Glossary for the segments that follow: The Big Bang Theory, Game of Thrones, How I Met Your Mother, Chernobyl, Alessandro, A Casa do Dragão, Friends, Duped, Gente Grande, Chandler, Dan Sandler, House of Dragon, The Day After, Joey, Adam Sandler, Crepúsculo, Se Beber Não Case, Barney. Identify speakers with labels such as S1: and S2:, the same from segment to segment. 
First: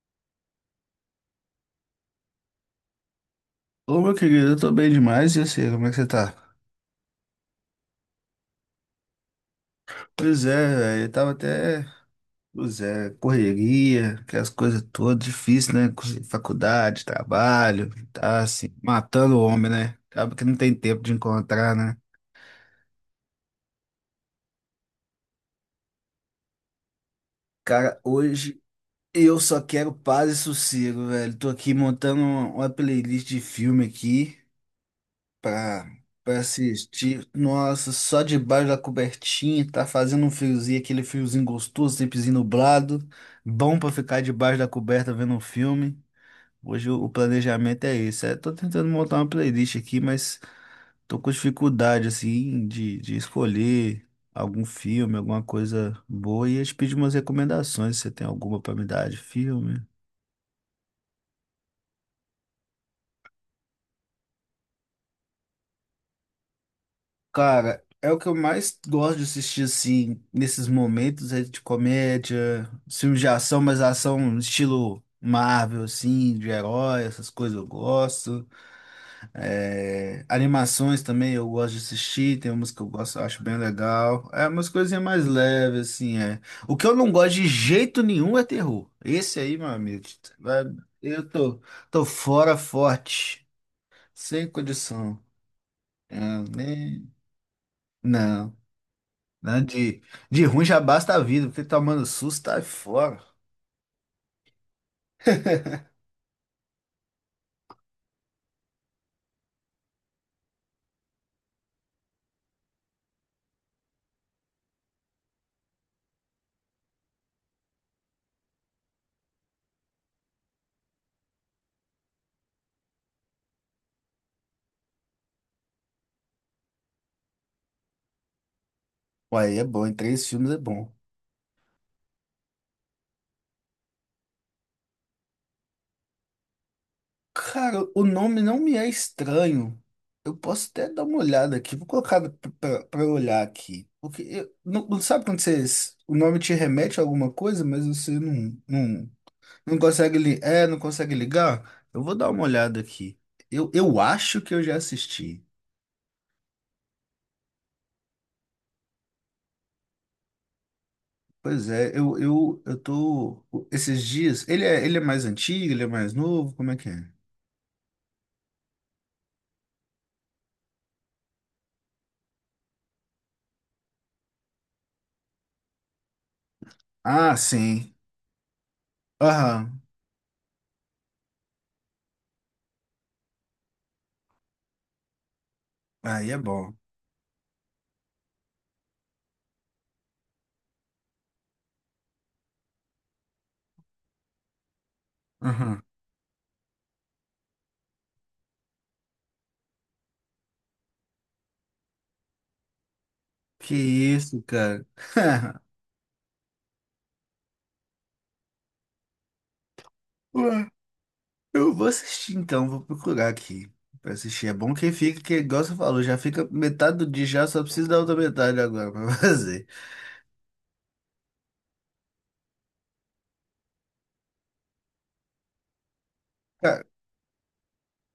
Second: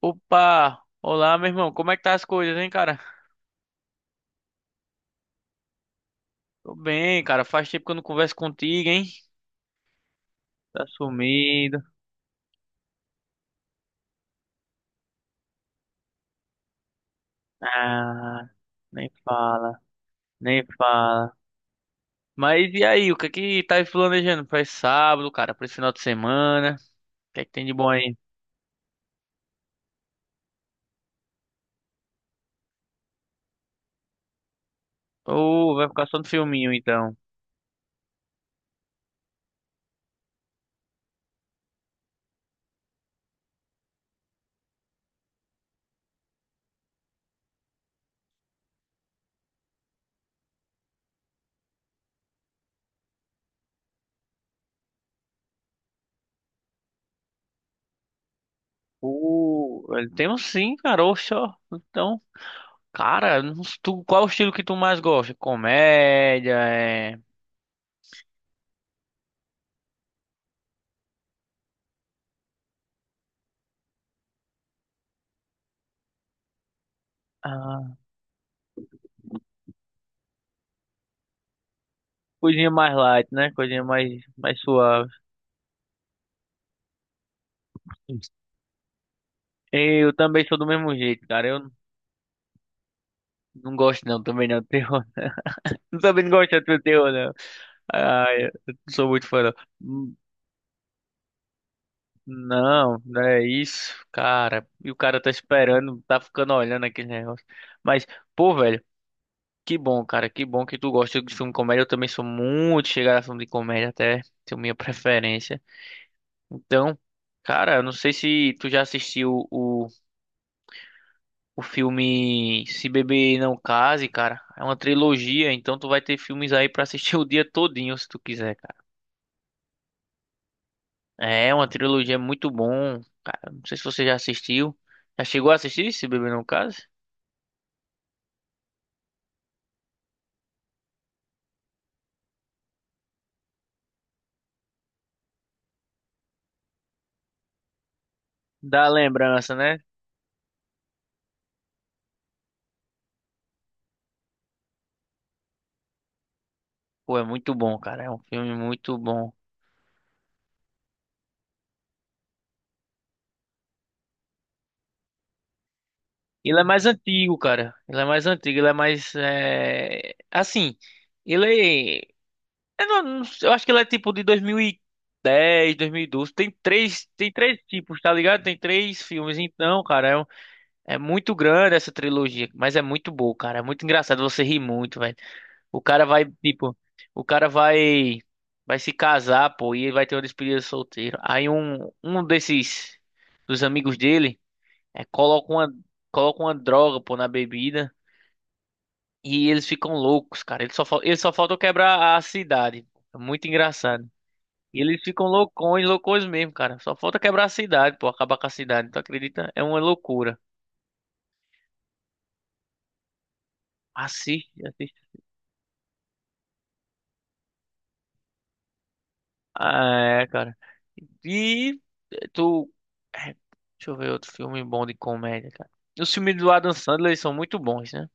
S1: Opa! Olá, meu irmão. Como é que tá as coisas, hein, cara?
S2: Ô, meu querido, eu tô bem demais, e assim, como é que você tá?
S1: Tô bem, cara. Faz tempo que eu não converso contigo, hein?
S2: Pois é,
S1: Tá
S2: velho, eu tava
S1: sumido.
S2: até, pois é, correria, aquelas coisas todas, difícil, né? Com faculdade, trabalho, tá
S1: Ah,
S2: assim,
S1: nem
S2: matando o homem,
S1: fala,
S2: né? Acaba que não
S1: nem
S2: tem tempo de
S1: fala.
S2: encontrar, né?
S1: Mas e aí, o que é que tá planejando pra esse sábado, cara? Pra esse final de semana? O que é que tem de bom
S2: Cara,
S1: aí?
S2: hoje eu só quero paz e sossego, velho. Tô aqui montando uma playlist de filme aqui.
S1: Ô, vai
S2: pra,
S1: ficar só no
S2: pra
S1: filminho, então.
S2: assistir. Nossa, só debaixo da cobertinha, tá fazendo um friozinho, aquele friozinho gostoso, tempozinho nublado. Bom pra ficar debaixo da coberta vendo um filme. Hoje o planejamento é esse. É, tô tentando montar uma playlist aqui, mas tô com dificuldade, assim, de escolher algum filme, alguma coisa boa. E eu te pedi umas recomendações, se você tem alguma pra me dar de filme.
S1: Uh, Temos sim, cara. Oxe, ó. Então, cara, não s- tu, qual é o estilo que tu mais gosta? Comédia, é...
S2: Cara, é o que eu mais gosto de assistir, assim, nesses momentos, é de comédia, filmes de ação, mas ação estilo Marvel, assim, de herói, essas coisas eu
S1: Ah,
S2: gosto. É, animações também eu gosto de assistir, tem
S1: coisinha
S2: umas que eu
S1: mais
S2: gosto, eu
S1: light,
S2: acho
S1: né?
S2: bem
S1: Coisinha mais,
S2: legal. É
S1: mais
S2: umas coisinhas
S1: suave.
S2: mais leves, assim, é. O que eu não gosto de jeito nenhum é terror. Esse aí, meu amigo,
S1: Eu também sou do
S2: vai-
S1: mesmo
S2: eu
S1: jeito, cara.
S2: tô,
S1: Eu
S2: tô fora forte,
S1: não gosto não,
S2: sem
S1: também não, do terror.
S2: condição.
S1: Não
S2: É,
S1: também não gosto de terror,
S2: nem.
S1: não. Ai, eu
S2: Não.
S1: não sou muito fã,
S2: Né? De,
S1: não.
S2: de ruim já basta a vida, porque tomando susto tá
S1: Não,
S2: fora.
S1: não é isso, cara. E o cara tá esperando, tá ficando olhando aquele negócio. Mas, pô, velho, que bom, cara. Que bom que tu gosta de filme de comédia. Eu também sou muito chegado a filme de comédia, até tenho minha preferência. Então, cara, eu não sei se tu já assistiu o. o filme Se Beber Não Case, cara. É uma trilogia, então tu vai ter filmes aí pra assistir o dia todinho se tu quiser, cara.
S2: Uai, é bom, em três filmes é bom.
S1: É uma trilogia muito bom, cara. Não sei se você já assistiu. Já chegou a assistir Se Beber Não Case?
S2: Cara, o nome não me é estranho. Eu posso até dar uma olhada aqui, vou colocar pra eu olhar aqui. Porque não sabe quando vocês, o nome te remete a alguma coisa, mas você não,
S1: Dá
S2: não,
S1: lembrança, né?
S2: não consegue, não consegue ligar? Eu vou dar uma olhada aqui. Eu acho que eu já assisti.
S1: Pô, é muito bom, cara. É um filme muito bom.
S2: Pois é, eu tô. Esses dias. Ele é mais antigo, ele é mais novo,
S1: Ele é
S2: como é
S1: mais
S2: que é?
S1: antigo, cara. Ele é mais antigo, ele é mais é... assim, ele é Eu, não sei, eu acho que ela é tipo de dois mil e dez, dois mil e doze. Tem
S2: Ah,
S1: três
S2: sim.
S1: tipos, tá ligado? Tem três filmes. Então,
S2: Aham.
S1: cara, é muito grande essa trilogia, mas é muito boa, cara. É muito engraçado, você ri muito, velho. O cara vai,
S2: Aí é bom.
S1: tipo, o cara vai vai se casar, pô, e ele vai ter uma despedida solteiro. Aí um desses dos amigos dele é, coloca uma
S2: Aham.
S1: coloca uma droga, pô, na bebida e eles ficam loucos, cara. Ele só falta quebrar a cidade. É muito
S2: Que
S1: engraçado.
S2: isso,
S1: E
S2: cara.
S1: eles ficam loucões, loucões mesmo, cara. Só falta quebrar a cidade, pô, acabar com a cidade. Tu acredita? É uma loucura.
S2: Ué, eu vou assistir então, vou procurar aqui pra assistir.
S1: Assiste,
S2: É bom que
S1: assiste.
S2: fica, que igual você falou, já fica metade do dia já, só precisa da outra metade agora pra fazer.
S1: Ah, é, cara. E tu. é, Deixa eu ver outro filme bom de comédia, cara. Os filmes do Adam
S2: Cara,
S1: Sandler eles são muito bons, né?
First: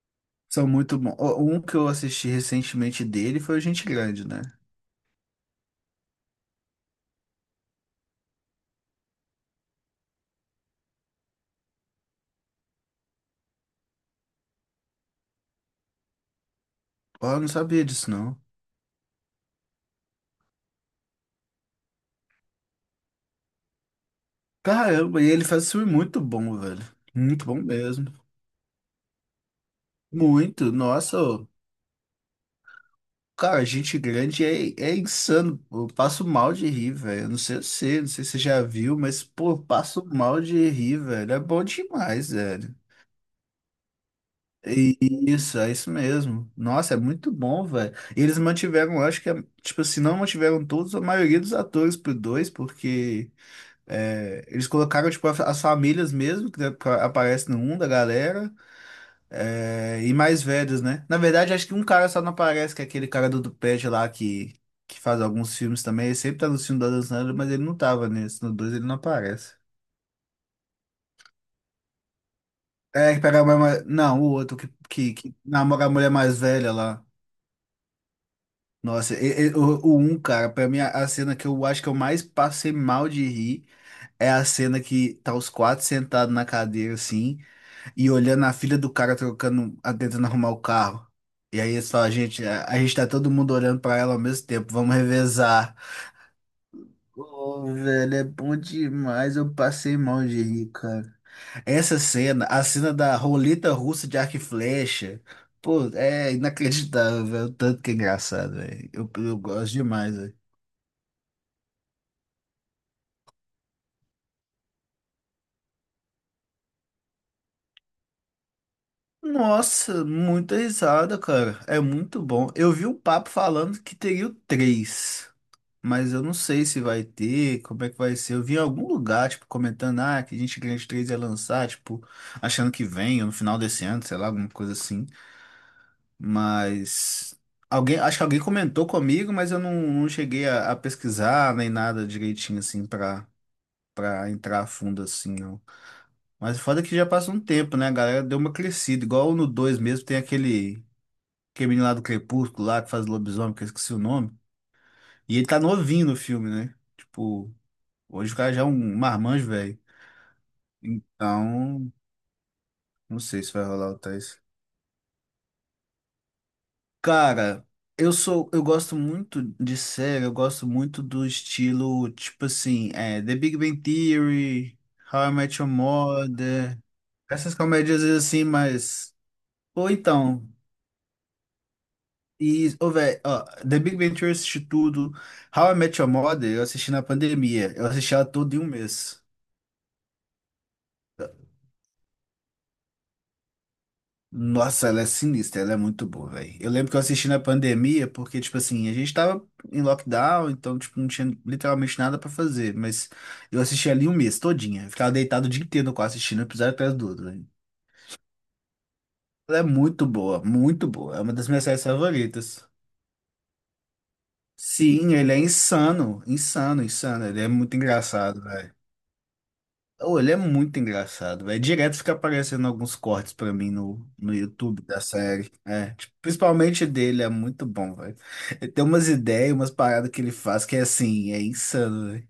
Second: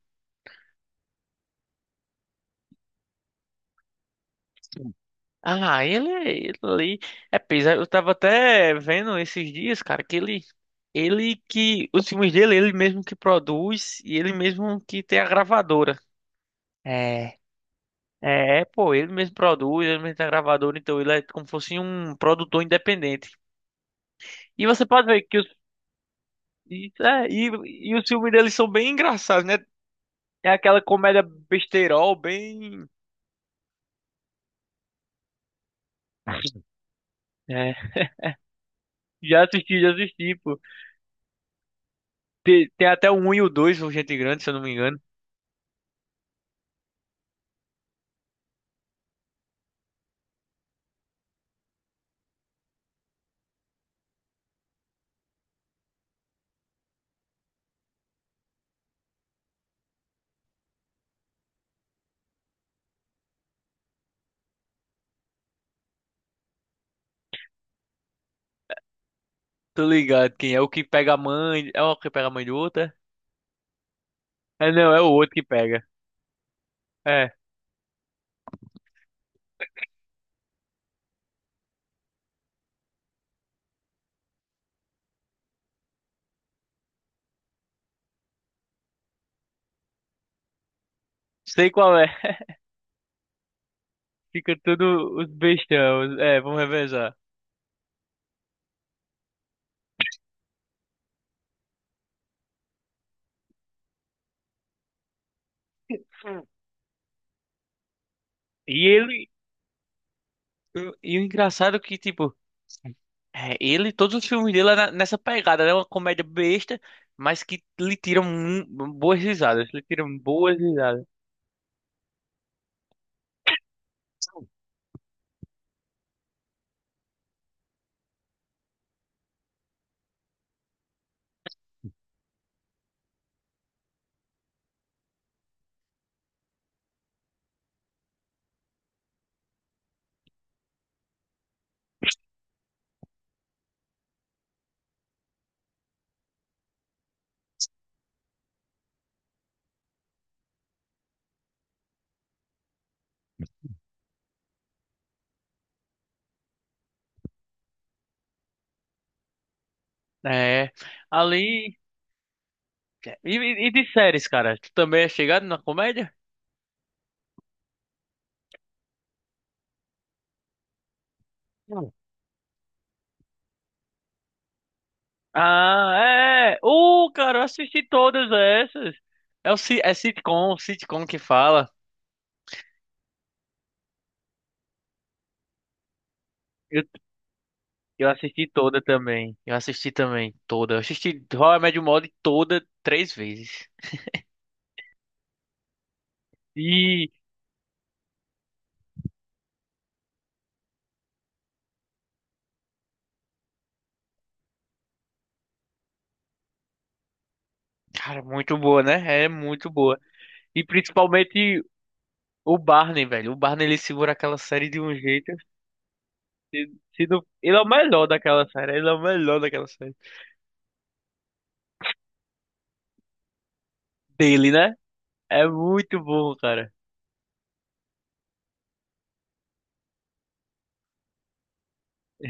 S2: são muito bons. Ó, um que eu assisti recentemente dele foi o Gente Grande, né?
S1: Sim. Ah, ele ali é pesado. Eu tava até vendo esses dias, cara, ele que os filmes dele, ele mesmo que produz e ele mesmo que tem a gravadora.
S2: Ó,
S1: É.
S2: eu não sabia disso, não.
S1: É, pô, ele mesmo produz, ele mesmo tá gravador, então ele é como se fosse um produtor independente. E você pode ver
S2: Caramba, e
S1: que
S2: ele
S1: os,
S2: faz filme muito bom, velho.
S1: e, é,
S2: Muito bom
S1: e os
S2: mesmo.
S1: filmes deles são bem engraçados, né? É
S2: Muito,
S1: aquela
S2: nossa.
S1: comédia
S2: Ô.
S1: besteirol, bem.
S2: Cara, gente grande é insano. Eu passo mal de rir, velho. Eu não sei
S1: É,
S2: você, não sei se você já viu, mas, pô, eu
S1: já
S2: passo
S1: assisti,
S2: mal
S1: pô.
S2: de rir, velho. É bom demais, velho.
S1: Tem até o um e o 2 o Gente Grande, se eu não me
S2: E-
S1: engano.
S2: e isso, é isso mesmo. Nossa, é muito bom, velho. E eles mantiveram, eu acho que, tipo, se não mantiveram todos, a maioria dos atores pro dois, porque é, eles colocaram, tipo, as famílias mesmo, que né, aparece no um da galera. É, e mais velhos, né? Na verdade, acho que um cara só não aparece, que é aquele cara do Duped lá que faz alguns filmes também. Ele sempre tá no filme da Dan Sandler, mas ele não tava nesse. No dois ele não aparece.
S1: Tô ligado, quem é o que pega a mãe. É o que pega a mãe do outro, é?
S2: É, que pega a mulher mais. Não, o outro que,
S1: É, não, é o
S2: que,
S1: outro
S2: que
S1: que pega.
S2: namora a mulher mais velha lá.
S1: É,
S2: Nossa, o um, cara, pra mim, a cena que eu acho que eu mais passei mal de rir é a cena que tá os quatro sentados na cadeira, assim. E olhando a filha do cara trocando, tentando arrumar o carro. E
S1: sei
S2: aí eles
S1: qual é.
S2: falam, gente, a gente tá todo mundo olhando pra ela ao mesmo
S1: Fica
S2: tempo, vamos
S1: tudo os
S2: revezar.
S1: bestão. É, vamos revezar.
S2: Ô, velho, é bom demais, eu passei mal de rir, cara. Essa cena, a cena da roleta russa de arco e flecha, pô, é inacreditável, velho, o tanto que é engraçado,
S1: E
S2: velho. Eu,
S1: ele.
S2: eu gosto demais, velho.
S1: E o engraçado é que, tipo, todos os filmes dele é nessa pegada, né? Uma comédia besta, mas que boas risadas. Lhe
S2: Nossa,
S1: tiram
S2: muita
S1: boas risadas.
S2: risada, cara. É muito bom. Eu vi um papo falando que teria o três. Mas eu não sei se vai ter, como é que vai ser. Eu vi em algum lugar, tipo, comentando, ah, que a Gente Grande 3 ia lançar, tipo, achando que vem, ou no final desse ano, sei lá, alguma coisa assim. Mas alguém, acho que alguém comentou comigo, mas eu não cheguei a pesquisar nem nada direitinho, assim, para entrar a fundo, assim, não. Mas o foda é que já passa um tempo, né? A galera deu uma crescida, igual no 2 mesmo, tem aquele menino lá do Crepúsculo, lá, que faz lobisomem, que eu esqueci o nome. E ele tá novinho no filme, né? Tipo. Hoje o cara já é um marmanjo, velho.
S1: É. Ali.
S2: Então,
S1: É,
S2: não
S1: E,
S2: sei se vai
S1: e de
S2: rolar o
S1: séries,
S2: Tais.
S1: cara? Tu também é chegado na comédia?
S2: Cara, eu sou, eu gosto muito de série, eu gosto muito do
S1: Não.
S2: estilo, tipo assim, é, The Big Bang Theory, How I Met Your
S1: Ah, é.
S2: Mother,
S1: Cara, eu
S2: essas
S1: assisti
S2: comédias
S1: todas
S2: assim,
S1: essas.
S2: mas.
S1: É
S2: Ou
S1: é
S2: então,
S1: sitcom, sitcom que fala.
S2: e, ô, velho, ó, The Big Bang Theory eu assisti tudo, How I Met Your Mother eu
S1: Eu,
S2: assisti na pandemia, eu
S1: eu
S2: assisti ela
S1: assisti
S2: toda em um
S1: toda
S2: mês.
S1: também. Eu assisti também, toda. Eu assisti How I Met Your Mother toda três vezes.
S2: Nossa, ela é sinistra, ela é muito boa, velho. Eu lembro que eu
S1: E
S2: assisti na pandemia, porque, tipo assim, a gente tava em lockdown, então, tipo, não tinha literalmente nada pra fazer. Mas eu assisti ali um mês todinha. Eu ficava deitado o dia inteiro no quarto assistindo um episódio atrás do outro, velho.
S1: Cara, muito boa, né? É
S2: Ela é
S1: muito boa.
S2: muito boa,
S1: E
S2: muito boa. É uma das
S1: principalmente
S2: minhas séries
S1: o
S2: favoritas.
S1: Barney, velho. O Barney ele segura aquela série de um
S2: Sim,
S1: jeito.
S2: ele é insano,
S1: Se,
S2: insano,
S1: se não-
S2: insano. Ele é
S1: Ele é o
S2: muito
S1: melhor
S2: engraçado.
S1: daquela série. Ele é o melhor daquela série.
S2: Oh, ele é muito engraçado, velho. Direto fica aparecendo alguns cortes pra mim no
S1: Dele, né?
S2: YouTube da
S1: É
S2: série. É,
S1: muito
S2: tipo,
S1: bom, cara.
S2: principalmente dele, é muito bom, velho. Ele tem umas ideias, umas paradas que ele faz que é assim, é insano, velho.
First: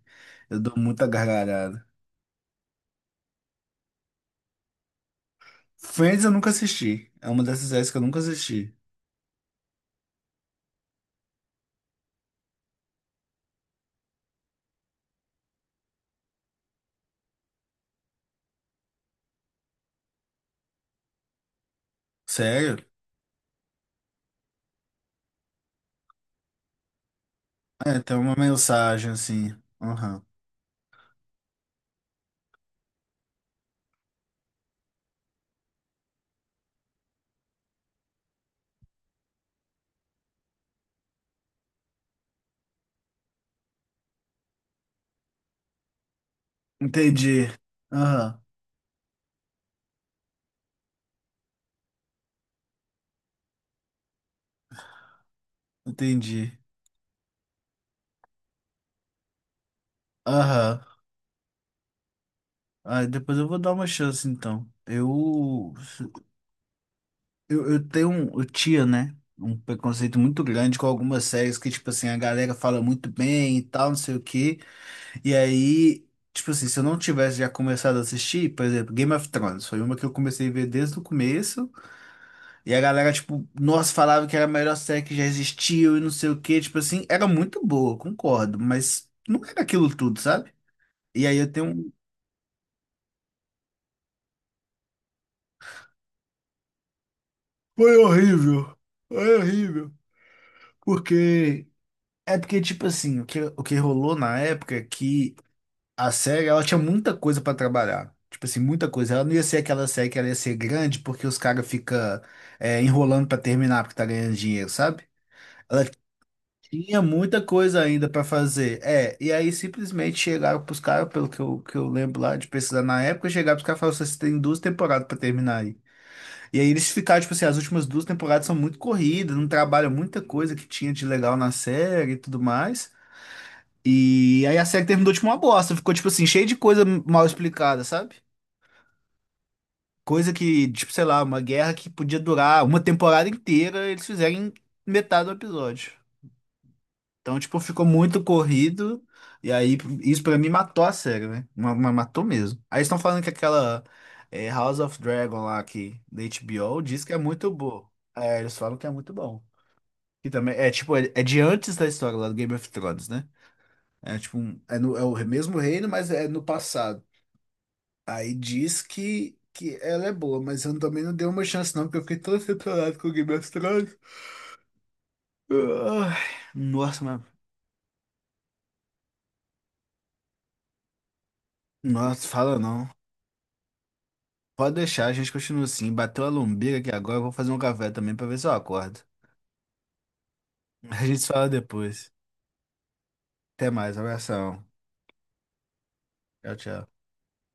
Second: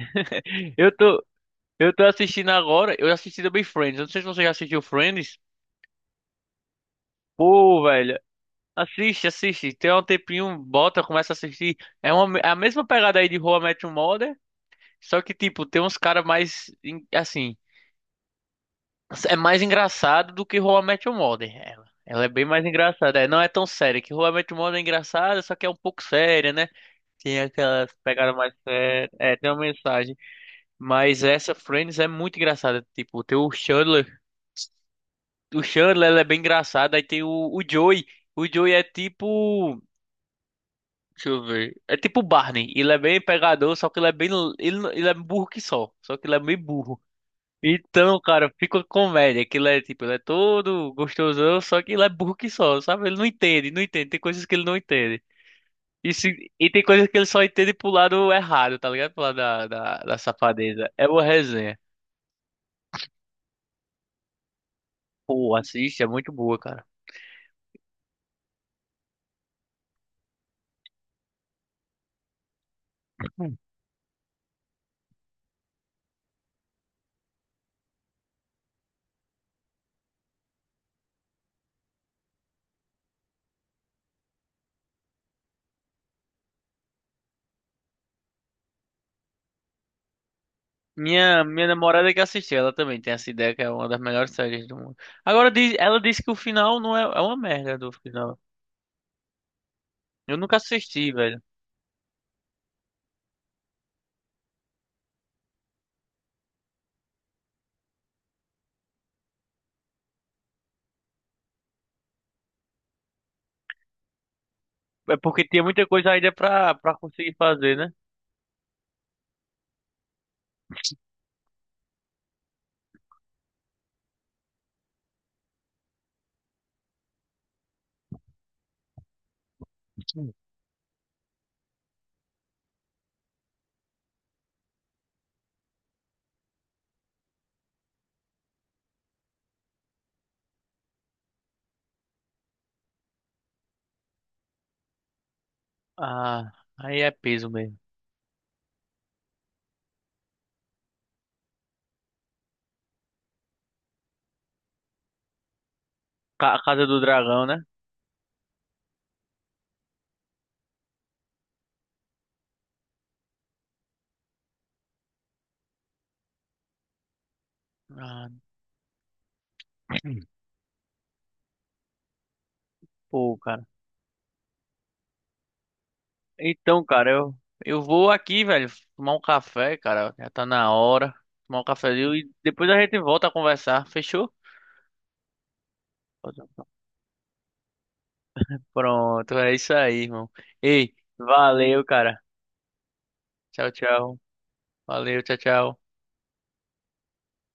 S2: Eu dou
S1: Eu
S2: muita
S1: tô,
S2: gargalhada.
S1: eu tô assistindo agora. Eu assisti também Friends. Eu não sei se você já assistiu Friends.
S2: Friends eu nunca assisti. É uma dessas
S1: Pô,
S2: séries que eu
S1: velho.
S2: nunca assisti.
S1: Assiste, assiste. Tem um tempinho, bota, começa a assistir. É a mesma pegada aí de How I Met Your Mother. Só que, tipo, tem uns caras mais, assim. É mais engraçado do que How I Met Your Mother. Ela é bem mais
S2: Sério?
S1: engraçada. É, não é tão séria. Que How I Met Your Mother é engraçada, só que é um pouco séria, né? Tem aquelas
S2: É, tem
S1: pegadas
S2: uma
S1: mais sérias.
S2: mensagem
S1: É, tem
S2: assim.
S1: uma mensagem.
S2: Aham.
S1: Mas essa Friends é muito engraçada. Tipo, tem o Chandler. O Chandler, ela é bem engraçado. Aí tem o Joey. O Joey é tipo. Deixa eu ver. É tipo o Barney. Ele é bem pegador, só que ele é bem. Ele é burro que só. Só que ele é meio burro.
S2: Entendi.
S1: Então,
S2: Aham.
S1: cara, fica uma comédia. Aquilo é tipo, ele é todo gostosão, só que ele é burro que só, sabe? Ele não entende, não entende. Tem coisas que ele não entende. E, se-
S2: Entendi.
S1: e tem coisas que ele só entende pro lado errado, tá ligado? Pro lado da
S2: Aham.
S1: safadeza. É uma resenha.
S2: Ah, depois eu vou dar uma chance então.
S1: Pô,
S2: Eu.
S1: assiste, é muito boa, cara.
S2: Eu tenho um, eu tinha, né, um preconceito muito grande com algumas séries que, tipo assim, a galera fala muito
S1: Hum.
S2: bem e tal, não sei o quê. E aí, tipo assim, se eu não tivesse já começado a assistir, por exemplo, Game of Thrones, foi uma que eu comecei a ver desde o começo. E a galera, tipo, nossa, falava que era a melhor série que já existiu e não sei o quê. Tipo assim, era muito boa, concordo, mas não era aquilo tudo, sabe? E aí eu
S1: Minha
S2: tenho um.
S1: namorada é que assistiu, ela também tem essa ideia que é uma das melhores séries do mundo. Agora, ela disse que o final não é, é uma merda do
S2: Foi
S1: final.
S2: horrível, foi horrível.
S1: Eu nunca assisti, velho.
S2: Porque. É porque, tipo assim, o que rolou na época é que a série, ela tinha muita coisa pra trabalhar. Tipo assim, muita coisa. Ela não ia ser aquela série que ela ia ser grande porque os caras ficam enrolando pra terminar porque tá ganhando dinheiro, sabe?
S1: É porque tinha muita coisa ainda pra
S2: Tinha
S1: conseguir
S2: muita
S1: fazer,
S2: coisa
S1: né?
S2: ainda pra fazer. É, e aí simplesmente chegaram pros caras, pelo que que eu lembro lá de pesquisar na época, chegaram pros caras e falaram assim, você tem duas temporadas pra terminar aí. E aí eles ficaram, tipo assim, as últimas duas temporadas são muito corridas, não trabalham muita coisa que tinha de legal na série e tudo mais. E aí a série terminou tipo uma bosta, ficou tipo assim, cheio de coisa mal explicada, sabe? Coisa que, tipo, sei lá, uma guerra que podia durar uma temporada inteira, eles fizerem metade do episódio.
S1: Ah, aí é
S2: Então,
S1: peso
S2: tipo,
S1: mesmo.
S2: ficou muito corrido. E aí, isso pra mim matou a série, né? Matou mesmo. Aí estão falando que aquela House of Dragon lá que, da
S1: A
S2: HBO
S1: Casa do
S2: diz que é
S1: Dragão,
S2: muito
S1: né?
S2: boa. É, eles falam que é muito bom. Que também é tipo, é de antes da história lá do Game of Thrones, né? É tipo, é, no, é o mesmo reino, mas é no passado.
S1: Ah,
S2: Aí diz que ela é boa, mas eu também não dei uma chance, não, porque eu fiquei tão decepcionado com o Game
S1: pô,
S2: of
S1: cara.
S2: Thrones. Ai,
S1: Então,
S2: nossa,
S1: cara, eu,
S2: mas.
S1: eu vou aqui, velho, tomar um café, cara. Já tá na hora. Tomar um cafezinho
S2: Nossa,
S1: e
S2: fala
S1: depois a
S2: não.
S1: gente volta a conversar. Fechou?
S2: Pode deixar, a gente continua assim. Bateu a lombriga aqui agora, eu vou fazer um café também pra ver se eu acordo.
S1: Pronto, é isso aí, irmão. Ei,
S2: A gente se fala
S1: valeu,
S2: depois.
S1: cara. Tchau,
S2: Até mais,
S1: tchau.
S2: abração.
S1: Valeu, tchau, tchau.
S2: Tchau, tchau.